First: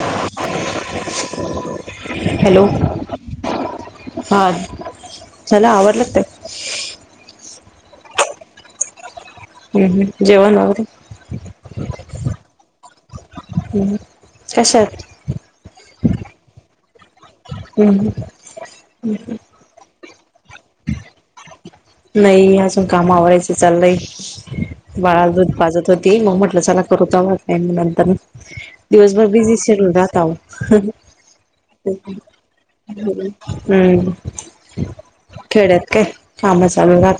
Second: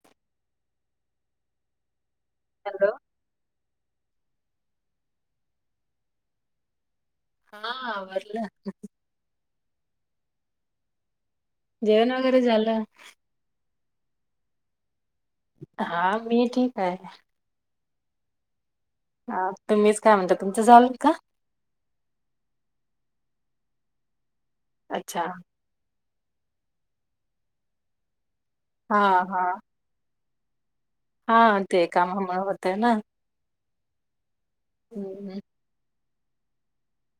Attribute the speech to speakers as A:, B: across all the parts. A: [unintelligible] Hello. हा चला आवरल ते.
B: हा आवरल आताच.
A: हम्म हम्म जेवण आवरल.
B: जेवण वगैरे झालं.
A: हम्म, हम्म कशा आहात.
B: हा मी ठीक आहे
A: हम्म, हम्म.
B: हा तुम्हीच काय म्हणता तुमचं झालं का.
A: नाही अजून काम आवरायचं चाललंय
B: अच्छा
A: बाळाला दूध पाजत होते. ते मग म्हटलं चला करू [unintelligible] नंतर
B: हा
A: दिवसभर
B: हा
A: बिझी शेड्युल राहत अहो.
B: हा ते कामामुळे होतय ना
A: [inaudible] हम्म
B: हम्म.
A: खेड्यात काय काम चालू राह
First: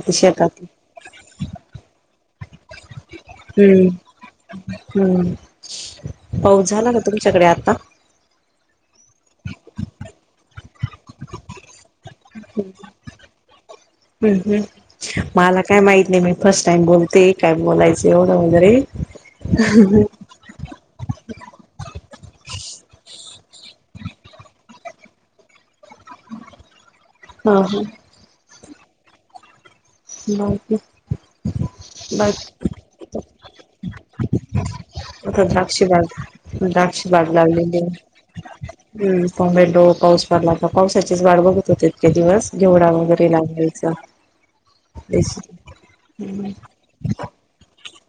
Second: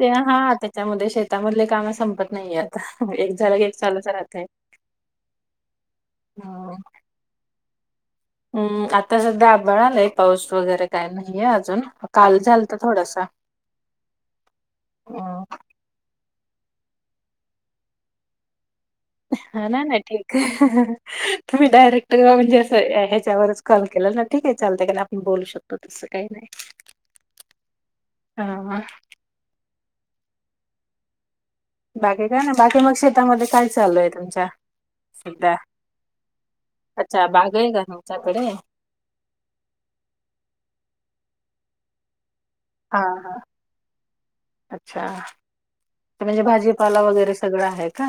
B: ते हा त्याच्यामध्ये शेतामधले काम संपत नाही. नाही आता एक झाला की एक
A: हम्म
B: चालूच राहतय.
A: हम्म पाऊस
B: हम्म
A: झाला का तुमच्याकडे आता.
B: हम्म, आता सध्या आभाळ आलय पाऊस वगैरे काय नाहीये अजून काल झालता थोडसा.
A: हम्म हम्म मला काय माहित नाही बाई फर्स्ट टाइम बोलते कायम बोलायंच एवढं वगैरे
B: हा ना नाही ठीक आहे तुम्ही डायरेक्ट म्हणजे अस ह्याच्यावरच कॉल केला ना ठीक आहे चालतय काय नाही आपण बोलू शकतो तसं काही नाही.
A: हा हा.
B: हा हा.
A: बाकी?
B: बाकी काय नाय बाकी मग शेतामध्ये काय चालू आहे तुमच्या?
A: आता
B: सध्या
A: द्राक्षीबाग
B: अच्छा
A: द्राक्षीबाग
B: बाग
A: लावलेली
B: का
A: आहे.
B: तुमच्याकडे
A: हम्म टोमॅटो पाऊस पडला का पावसाचीच वाट बघत तितके दिवस घेवडा
B: हा
A: वगैरे
B: हा
A: लावून घ्यायचा
B: अच्छा
A: तेच.
B: ते म्हणजे भाजीपाला
A: नाही
B: वगैरे सगळं आहे का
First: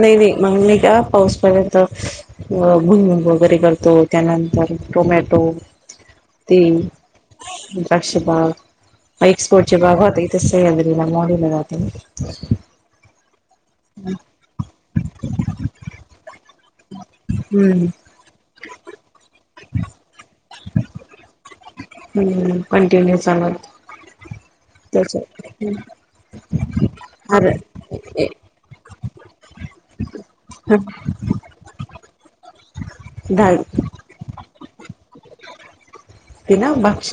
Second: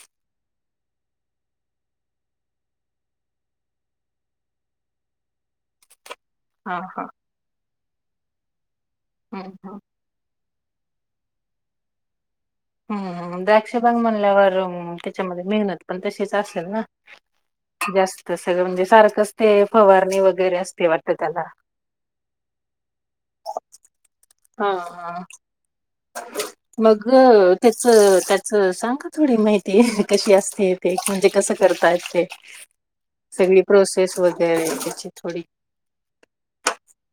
A: नाही मग मी का पाऊस पर्यंत अ भुईमूग वगैरे करतो त्यानंतर टोमॅटो ती
B: हा हा
A: द्राक्ष बाग
B: हम्म
A: एक्सपोर्ट चे
B: हम्म.
A: बाग होते. ते सगळे [unintelligible] मोडीला जाते.
B: हम्म हम्म द्राक्षबाग म्हणल्यावर त्याच्यामध्ये मेहनत पण तशीच असेल ना
A: हम्म
B: जास्त सगळं म्हणजे सारखंच ते फवारणी वगैरे असते वाटतं त्याला
A: हम्म कंटिन्यू चालत
B: हा हा.
A: त्याच्या [inaudible] अरे
B: मगं तेचा त्याचा सांग थोडी माहिती कशी असते ते म्हणजे कसं कर तात ते
A: दहा
B: सगळी प्रोसेस वगैरे त्याची थोडी
A: ती ना भाक्ष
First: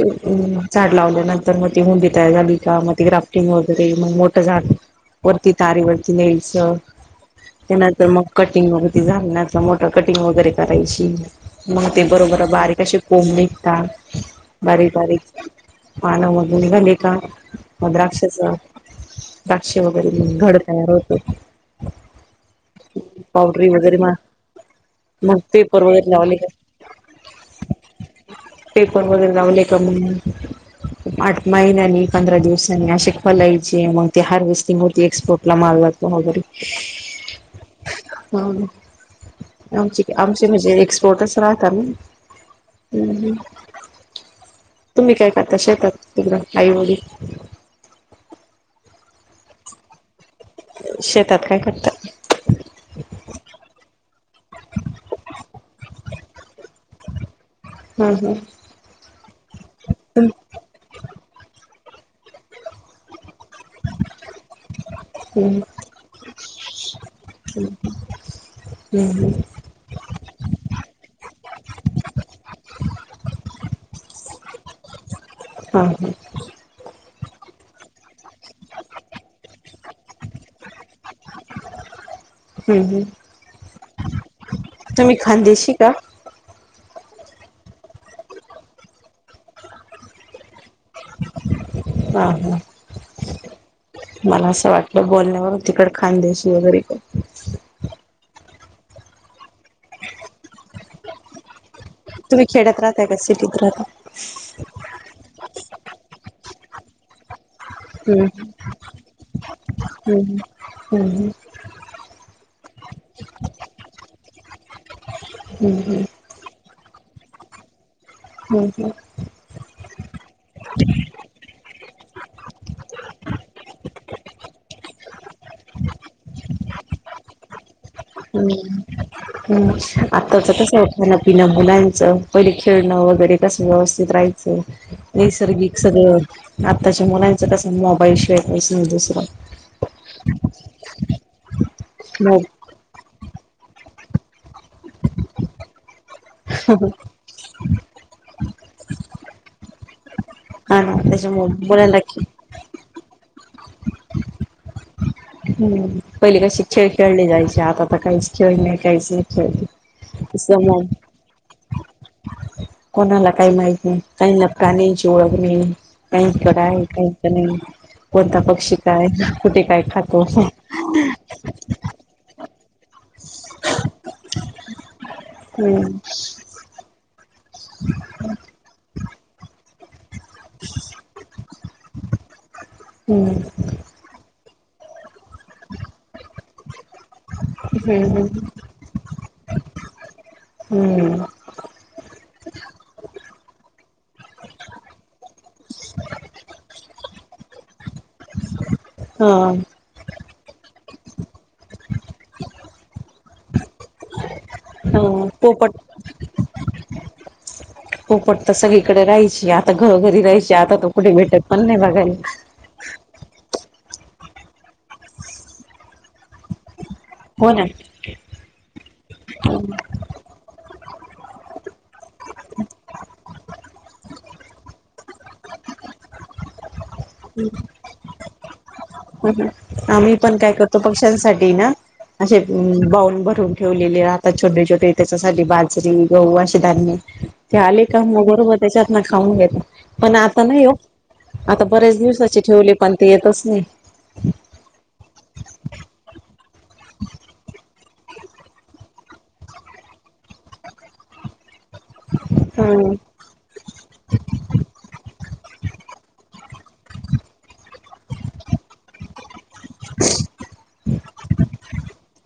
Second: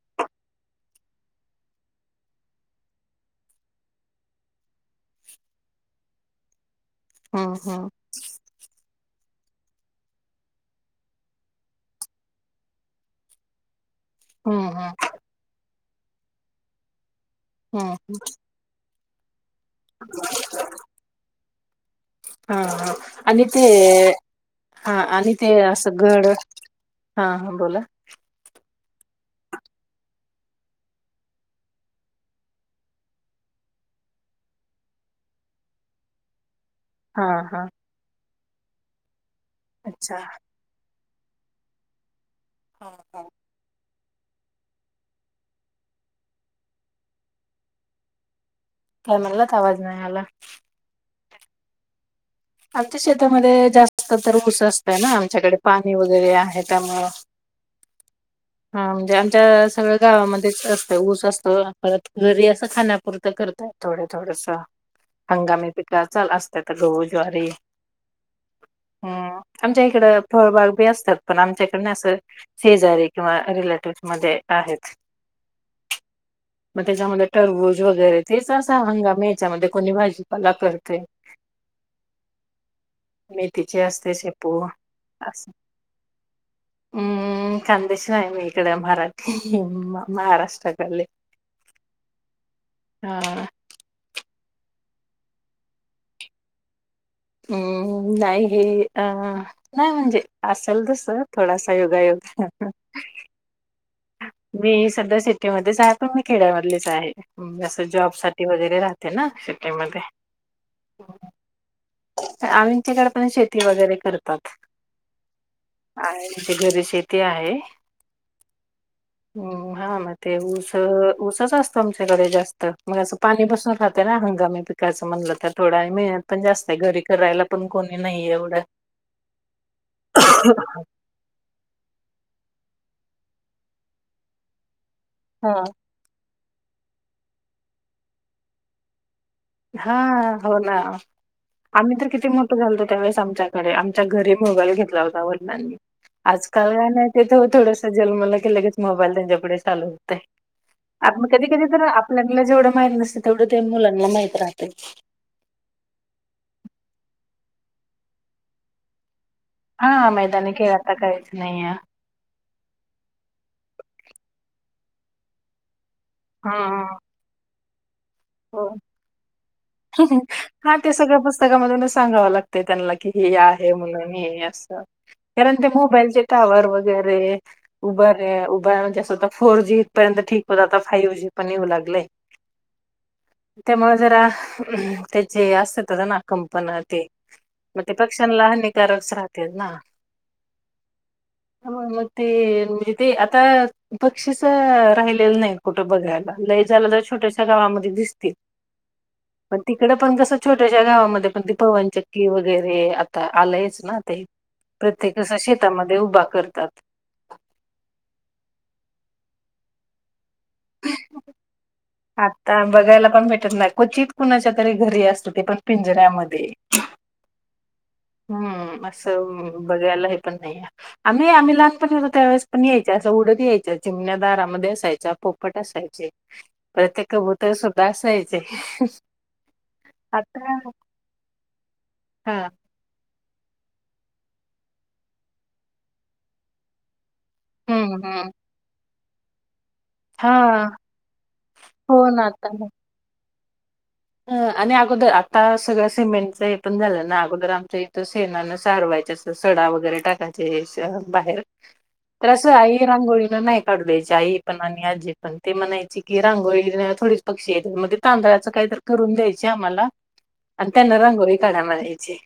A: झाड लावल्यानंतर मग ती मुंडी तयार झाली का मग ते राफ्टिंग वगैरे मोठं झाड वरती तारे वरती न्यायचं.
B: हम्म हम्म
A: त्यानंतर मग कटिंग वगैरे ते झाल ना मोठ कटिंग वगैरे करायची मग ते बरोबर बारीक अशे कोंब निघता.
B: हम्म हम्म
A: बारीक-बारीक पाणं मधून निघाली का मग
B: हम्म
A: द्राक्षाचा द्राक्ष वगैरे घड तयार होतो.
B: हा हा आणि ते हा आणि
A: मग
B: ते
A: पेपर
B: असं
A: वगैरे
B: घड
A: लावले का
B: हा हा बोला.
A: पिपन वगैरे लावलीय का मग? आठ महिन्यांनी पंधरा दिवसांनी असे फलायचे मग ते हारवेस्टिंग होती एक्सपोर्टला माल [unintelligible] वगैरी
B: हा हा.
A: व्हावू दे आमचे
B: अच्छा
A: आमचे म्हणजे एक्सपोर्टस राहतात नई
B: हा
A: हम्म
B: हा
A: हं. तुम्ही काय करता शेतात तिकडं आईवडील
B: काय म्हणलात आवाज नाही आला.
A: शेतात काय करता?
B: आता शेतामध्ये जास्त तर ऊस असतय ना आमच्याकडे पाणी वगैरे आहे त्यामुळं
A: ह.
B: हा म्हणजे आमच्या सगळ्या
A: हम्
B: गावामध्येच असतं ऊस अस तं हो परत रियाचा खाण्यापुर करताय थोडं थोडसा हंगामी पिक्याचल असत्या तर गहू ज्वारी
A: हम्म हम्म.
B: हम्म, आमच्या इकडं फळबाग बी असतात पण आमच्या इकडे ना असं शेजारी किंवा रिलेटिव्ह मध्ये आहेत.
A: हम्म हम्म.
B: तरबूज वगैरे तेच असा हंगामी याच्यामध्ये कोणी भाजीपाला करतय.
A: हम्म
B: मेथीचे असते शेपू
A: तुम्ही
B: अस
A: खानदेशी का
B: हम्म, खानदेशी आहे मी इकडं मराठी म महाराष्ट्र ले
A: हा हा
B: हा.
A: मला असं वाटलं बोलण्यावर तिकडं खांदेशी वगैरे काय
B: अम्म नाही हे नाही म्हणजे असेल तसं थोडसा
A: तुम्ही खेड्यात राहताय काय सिटीत राहाताय
B: मी सध्या सिटीमध्येध्येच आहे पण मी खेड्यामधलेच आहे मी अस जॉब
A: हम्म
B: साठी वगैरे राहते ना, शेटी मध्ये
A: उंहू,
B: आंच्याकडे पण शेती वगैरे करतात
A: हम्म हम्म
B: आईच्या घरी कती आहे
A: हम्म हम्म
B: हा मग ते ऊस ऊसच असत तुमच्याकडे जास्त मग असं पाणी बसून खात ना हंगामी पिकाचं म्हणलं तर थोडा मेहनत पण जास्त आहे हे घरी करायला पण कोणी नाही एवढं
A: हम्म हम्म आताच कस खाणपिणं मुलांच्या परी खेळणं वगैरे घरी बसून व्यवस्थित राहायचं
B: हा
A: नैसर्गिक सगळं आत्ताच्या मुलांचा कस मोबाईल शिवाय काहीच नाही दुसरं
B: हा हो ना आम्ही तर किती
A: मो
B: मोठं झालतो त्यावेळेस आमच्यात अरे आमच्या घरी मोबाईल घेतला होता वडिलांनी आज काय वाय नाही ते थोडस जन्मलकि लगेच मोबाईल त्यांच्या पुड्यात चालू होतय.
A: हा ना
B: आपण कधी
A: त्याच्यामु
B: कधी तर
A: मुलांना
B: आपल्याला जेवढं माहत नसत तेवढं ते मुलांना माहित राहत
A: हम्म पहिले कशी खेळ खेळले जायचे आता काहीच खेळ नाही काहीच नाही खेळते
B: हा मैदानी
A: तसं
B: खेळ
A: मग
B: काहीच नाही आहे
A: कोणाला काही माहिती नाही काहीना प्राण्यांची ओळख नाही. काही चढ आहे
B: हा
A: काहीच नाही कोणता
B: हो
A: पक्षी काय कुठे काय खातो
B: त्या सगळ्या पुस्तकामधूनच सांगावं लागतं त्यांना की हे आहे म्हणून अस कारण ते
A: हम्म
B: मोबाईलचे टावर वर उबर रे उबर रे उबर म्हणजे फोर जी त्यानंतर ठीक पदार्थोत हायोजीन पन येऊ लागले
A: हम्म
B: त्यामुळे जरा त्याचे असत होता ना कंपन ते मग ते
A: हम्म
B: पक्ष्यांला हानिकारकच राहते ना
A: हम्म
B: आता ते [unintelligible] बक्षीस राहिलेलं नाही कुठं बघायला छोट्याशा गावात [unintelligible]
A: हा
B: पण तिकडे पण छोट्याश्या गावामध्ये पण पवन चक्की वगैरे आता आलंयच ना ते
A: हो
B: प्रत्येक असा
A: पोपट
B: शेतामध्ये उभा करतात
A: पोपट तर सगळीकडे राहायची आता घरोघरी राहायची आता तो कुठे भेटत पण नाही बघायला.
B: आता बघायला पण भेटत नाहीत क्वचित कुणाच्या तरी घरी असत ते पण पिंजऱ्यामध्ये
A: हो ना
B: हम्म असं बघायला हे पण नाही आम्ही आम्ही लहानपणी होेतो त्या वेळेस पण यायच्या असं उडत यायच्या चिमण्या‌ दारामध्ये यायच्या असायच्या पो पोपट असायचे परत कबुतरं सुद्धा असायचे
A: आम्ही पण
B: आता
A: काय करतो पक्ष्यांसाठी ना असे
B: हा
A: बाऊल भरून ठेवलेले आताा छोटे छोटे त्याच्यासाठी बाजरी गहू असे धान्य ते आले
B: हम्म
A: का मग
B: हम्म
A: बरोबर त्याच्यात ना खाऊन घेता पण
B: हा
A: आता नाही हो आता
B: हो
A: बऱ्याच
B: ना
A: दिवसाची
B: आता
A: ठेवली पण ते येतच नाही
B: ह आणि अगोदर आता सगळं सिमेंटच हे पण झालं ना अगोदर आमच्या इथं शेनान सारवायच अस स डा वगैरे टाकायचे बाहेर
A: [unintelligible]
B: तर असं आई
A: ह
B: रांगोळीला नाही काढू द्यायची आई पण आणि आजी पण ते म्हणायची की रांगोळी थोडी पक्षी म्हण तांदळाच काही तर करून द्यायचे आम्हाला त्यांना रांगोळी काढाला मला यायची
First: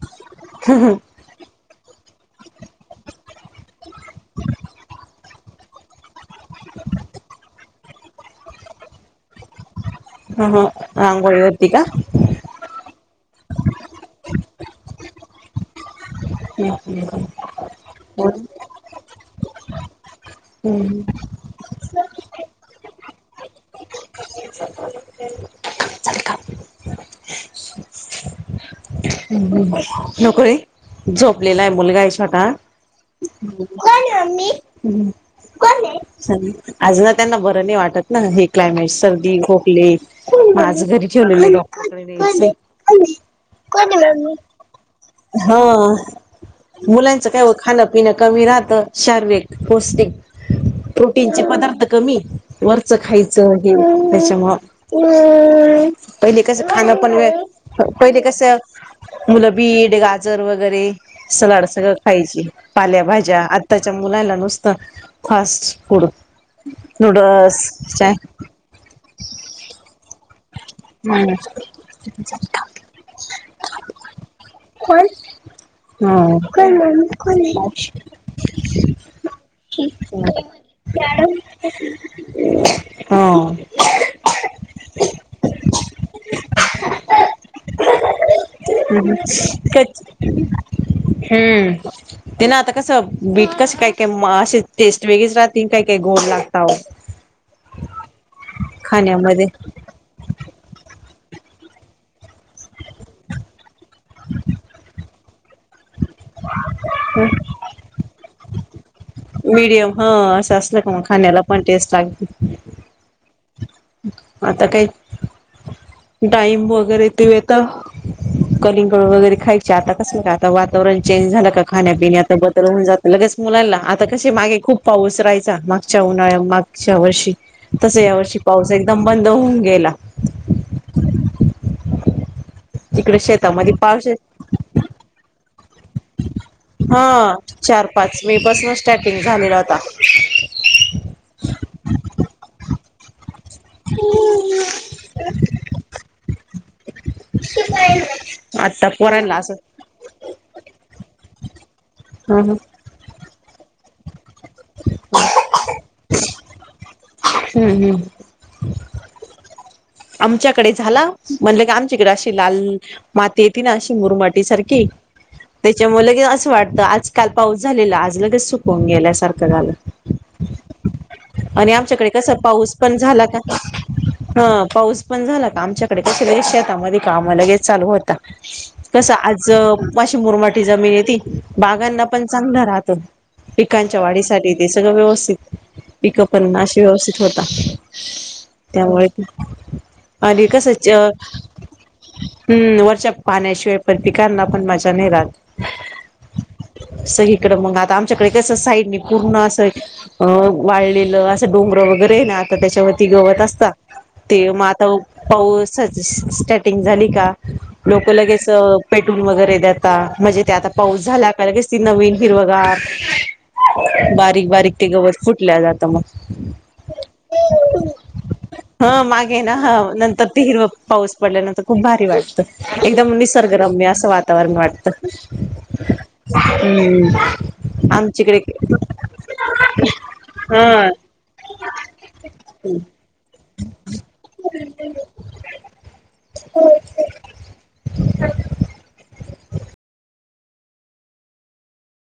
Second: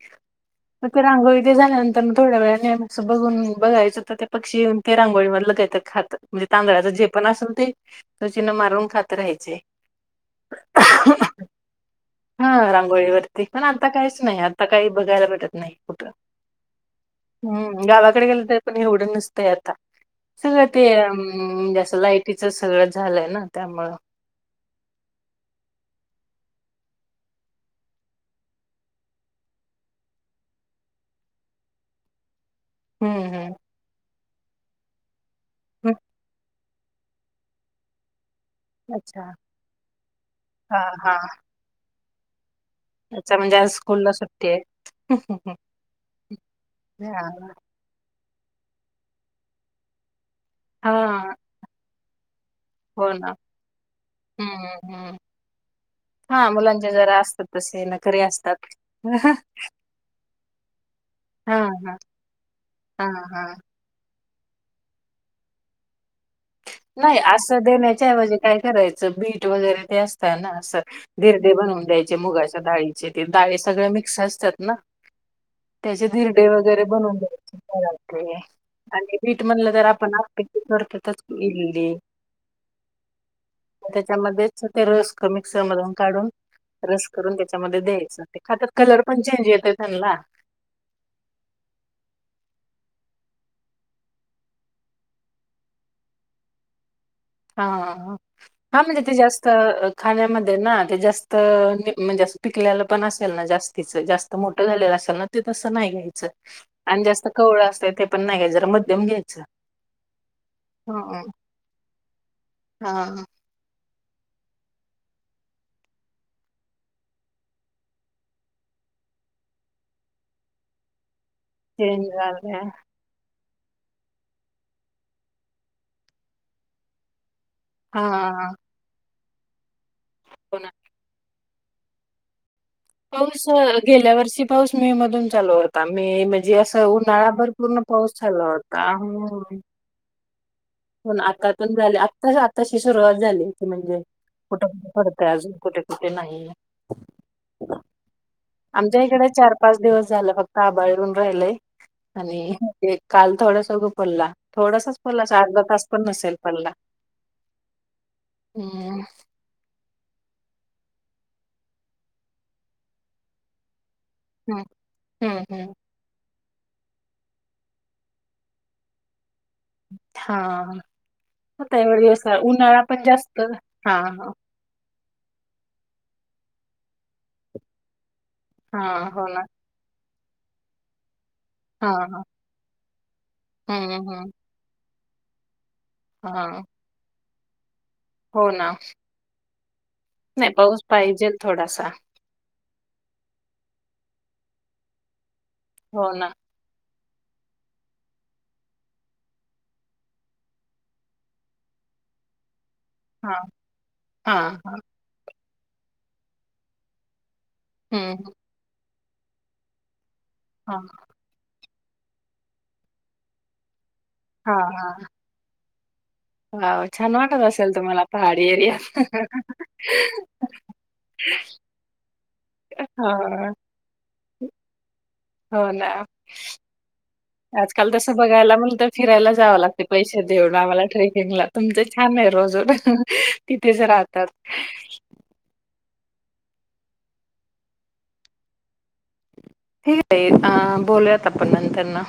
B: मग ते रांगोळी ते झाल्यानंतर थोड्या वेळाने बघून बघायचं तर ते पक्षी ते रांगोळी मधलं काहितरी खातात. म्हणजे तांदळाचं जे पण असेल ते त चिन्ह मारून खात राहायचे
A: हा हा रांगोळी
B: हा रांगोळीवरती पण आता काहीच नाही आता काही बघायला भेटत नाही कुठं.
A: हम्म
B: हम्म! गावाकडे गेलं तर पण एवढं नसतंय आता. सगळं ते
A: हम्म.
B: अम जसं लाईट तिच सगळं झालंय ना त्यामुळे
A: नको रे झोपलेला आहे मुलगा आहे छोटा.
B: हम्म, हम्म. हं,
A: सानी अजूनं हा त्यांना बरं नाही वाटत ना हे क्लायमेट
B: अच्छा.
A: सर्दी, खोकले आज
B: हां,
A: घरी
B: हां.
A: ठेवलेले डॉक्टरकडे न्यायचे.
B: अच्छा! म्हणजे आज
A: कोण
B: स्कूलला
A: आहे मम्मी?
B: सुट्टी आहे.
A: हा मुलांचं काय
B: हां,
A: खाण्यापिण्या कमी राहत. शारिक-पौष्टिक
B: हां.
A: प्रोटीनचे पदार्थ कमी वरचं
B: हो ना.
A: खायचं हे
B: हं,
A: त्याच्यामुळं.
B: हं.
A: पहिले
B: हां,
A: कस
B: मुलांचे
A: खाणं पण
B: जरा असतात तसे
A: पहिले
B: नखरे
A: कस
B: असतात.
A: मुलं बीट, गाजर वगैरे. सलाड
B: हां,
A: सगळ
B: हां.
A: खायचे
B: हां,
A: पालेभाज्या
B: हां.
A: आताच्या मुलाला नुसतं फास्ट फूड.
B: नाही असं
A: नूडल्स चा
B: देण्याच्याऐवजी काय करायचं बीट वगैरे ते असत--.. ना असं
A: हम्म
B: दिर्डे बनवून द्यायचे मुगाच्या डाळीचे ते डाळी सगळे मिक्स असतात ना.
A: कोण
B: त्याचे
A: हो
B: दिरडे
A: कोण
B: वगैरे
A: मम्मी
B: बनवून
A: कोण आहे
B: द्यायचे [inaudible] आणि पीठ म्हणलं तर आपण आप्पे करतच.
A: मॅडम
B: इडली
A: हो
B: त्याच्यामध्येच ते रस कमी [unintelligible] मधून काढून रस करून त्याच्यामध्ये द्यायचं ते खातत कलर पण चेंज येतय
A: कच
B: त्यांला.
A: हम्म ते ना आता कस बीट कसं काय काय असे टेस्ट वेगळेच राहते काय काही गोड लागत.
B: हा हा म्हणजे ते जास्त खाण्यामध्ये ना ते जास्त म्हणजे पिकलेलं पण असेल ना जास्तीच जास्त मोठ झाले असेल ना तसं नाही घ्यायचं आणि जास्त कवळ असत ते पण नाही घ्यायच जरा, म
A: मीडियम हा असं असलं का मग
B: हा
A: खाण्याला पण टेस्ट लागते.
B: हा!
A: आता काही डाळिंब वगैरे ते येता? कलिंगड वगैरे खायचे आता कस का आता वातावरण चेंज झालं का
B: चेंज
A: खाण्यापिण्यात आता
B: झालंय
A: बदल होऊन जात लगेच. मुलांला आता कसे मागे खूप पाऊस राहायचा मागच्या उन्हाळ्या मागच्या वर्षी तस यावर्षी
B: हा
A: पाऊस एकदम बंद होऊन गेला.
B: हो ना
A: तिकडे
B: पाऊस
A: शेतामध्ये पाऊस
B: गेल्या वर्षी पाऊस मे मधून चालू होता मे म जे असं उन्हाळा
A: हा
B: भर पूर्ण
A: चार पाच
B: पाऊस
A: मे
B: झाला
A: पासून
B: होता.
A: स्टार्टिंग झालेला होता
B: पण आतातून झाले आता आताशी सुरुवात झाली. म्हणजे कुठं कुठे पडतय अजून कुठे कु ठे नाही.
A: आता
B: आमच्या इकडे
A: पोरांला
B: चार
A: असं
B: पाच दिवस झालं फक्तआभाळ येऊन राहिलय.
A: ह
B: आणि काल थोडासा पडला थोडासाच पडला चार पण नसेल पडला.
A: हम्म! हम्!
B: हम्म
A: आमच्याकडे झाला म्हणलं की आमच्याकडे अशी लाल माती येती ना अ मुरमाटी
B: हम्म
A: सारखी
B: हम्म हम्म
A: त्याच्यामूळ लगेच असं वाटत आज काल पाऊस झालेला आज लगेच सुकवून गेल्यासारखं झालं.
B: हा
A: आणि
B: त्यावेळी
A: आमच्याकडे कसा
B: असा
A: पाऊस
B: उन्हाळा
A: पण झाला का
B: जास्त हा हा
A: ह पाऊस पण झाला का आमच्याकडे कशे लगेच शेतामध्ये काम लगेच चालू होता. कस
B: हा हो ना
A: आज [unintelligible] मुरमाटी जमीन आहे ती.
B: हा
A: बागांना
B: हा
A: पण चांगलं राहतं
B: हम्म
A: पिकांच्या
B: हम्म
A: वाढीसाठी ते सगळं व्यवस्थित पिक
B: हा
A: पण अशी व्यवस्थित होतात.
B: हो ना.
A: आणि
B: नाही पाऊस
A: कासच
B: पाहिजेल थोडासा
A: हम् पाहण्याशिवाय परतीकारना पण माज्जा नाही राहत
B: हो ना
A: अस इकडें मग आता आमच्याकडे कसं साईड ने पुर्ण असं अ वाळलेलं असं डोंगर वगैरे ये ना आता त्याच्यावरती
B: हा
A: गवत असता
B: हा
A: ते मग
B: हा
A: आता पाऊस स्टार्टिंग झाली का लोक
B: हम्म
A: लगेच पेट्रोल वगैरे देता म्हणजे ते आता
B: हा
A: पाऊस झाला का लगेच नवीन हिरव गार बारीक बारीक ते गवत फुटल्या जातं मग
B: वाव! छान वाटत असेल तुम्हाला पहाडी एरियात
A: हा ते हिरव पाऊस पडल्या नंतर खूप भारी वाट एकदम
B: हां,
A: निसर्गरम्य असं वातावरण वाटत
B: हो ना.
A: हम्म
B: आजकाल तसं
A: आमच्याकडे
B: बघायला म्हणलं तर फिरायला जावं लागतय पैसे देऊन आम्हाला
A: हा
B: टेरेकिंगला तुमच छान ये रोज तिथेच राहतात.
A: [inaudible]
B: ते अ बोलूयात आपण नंतर न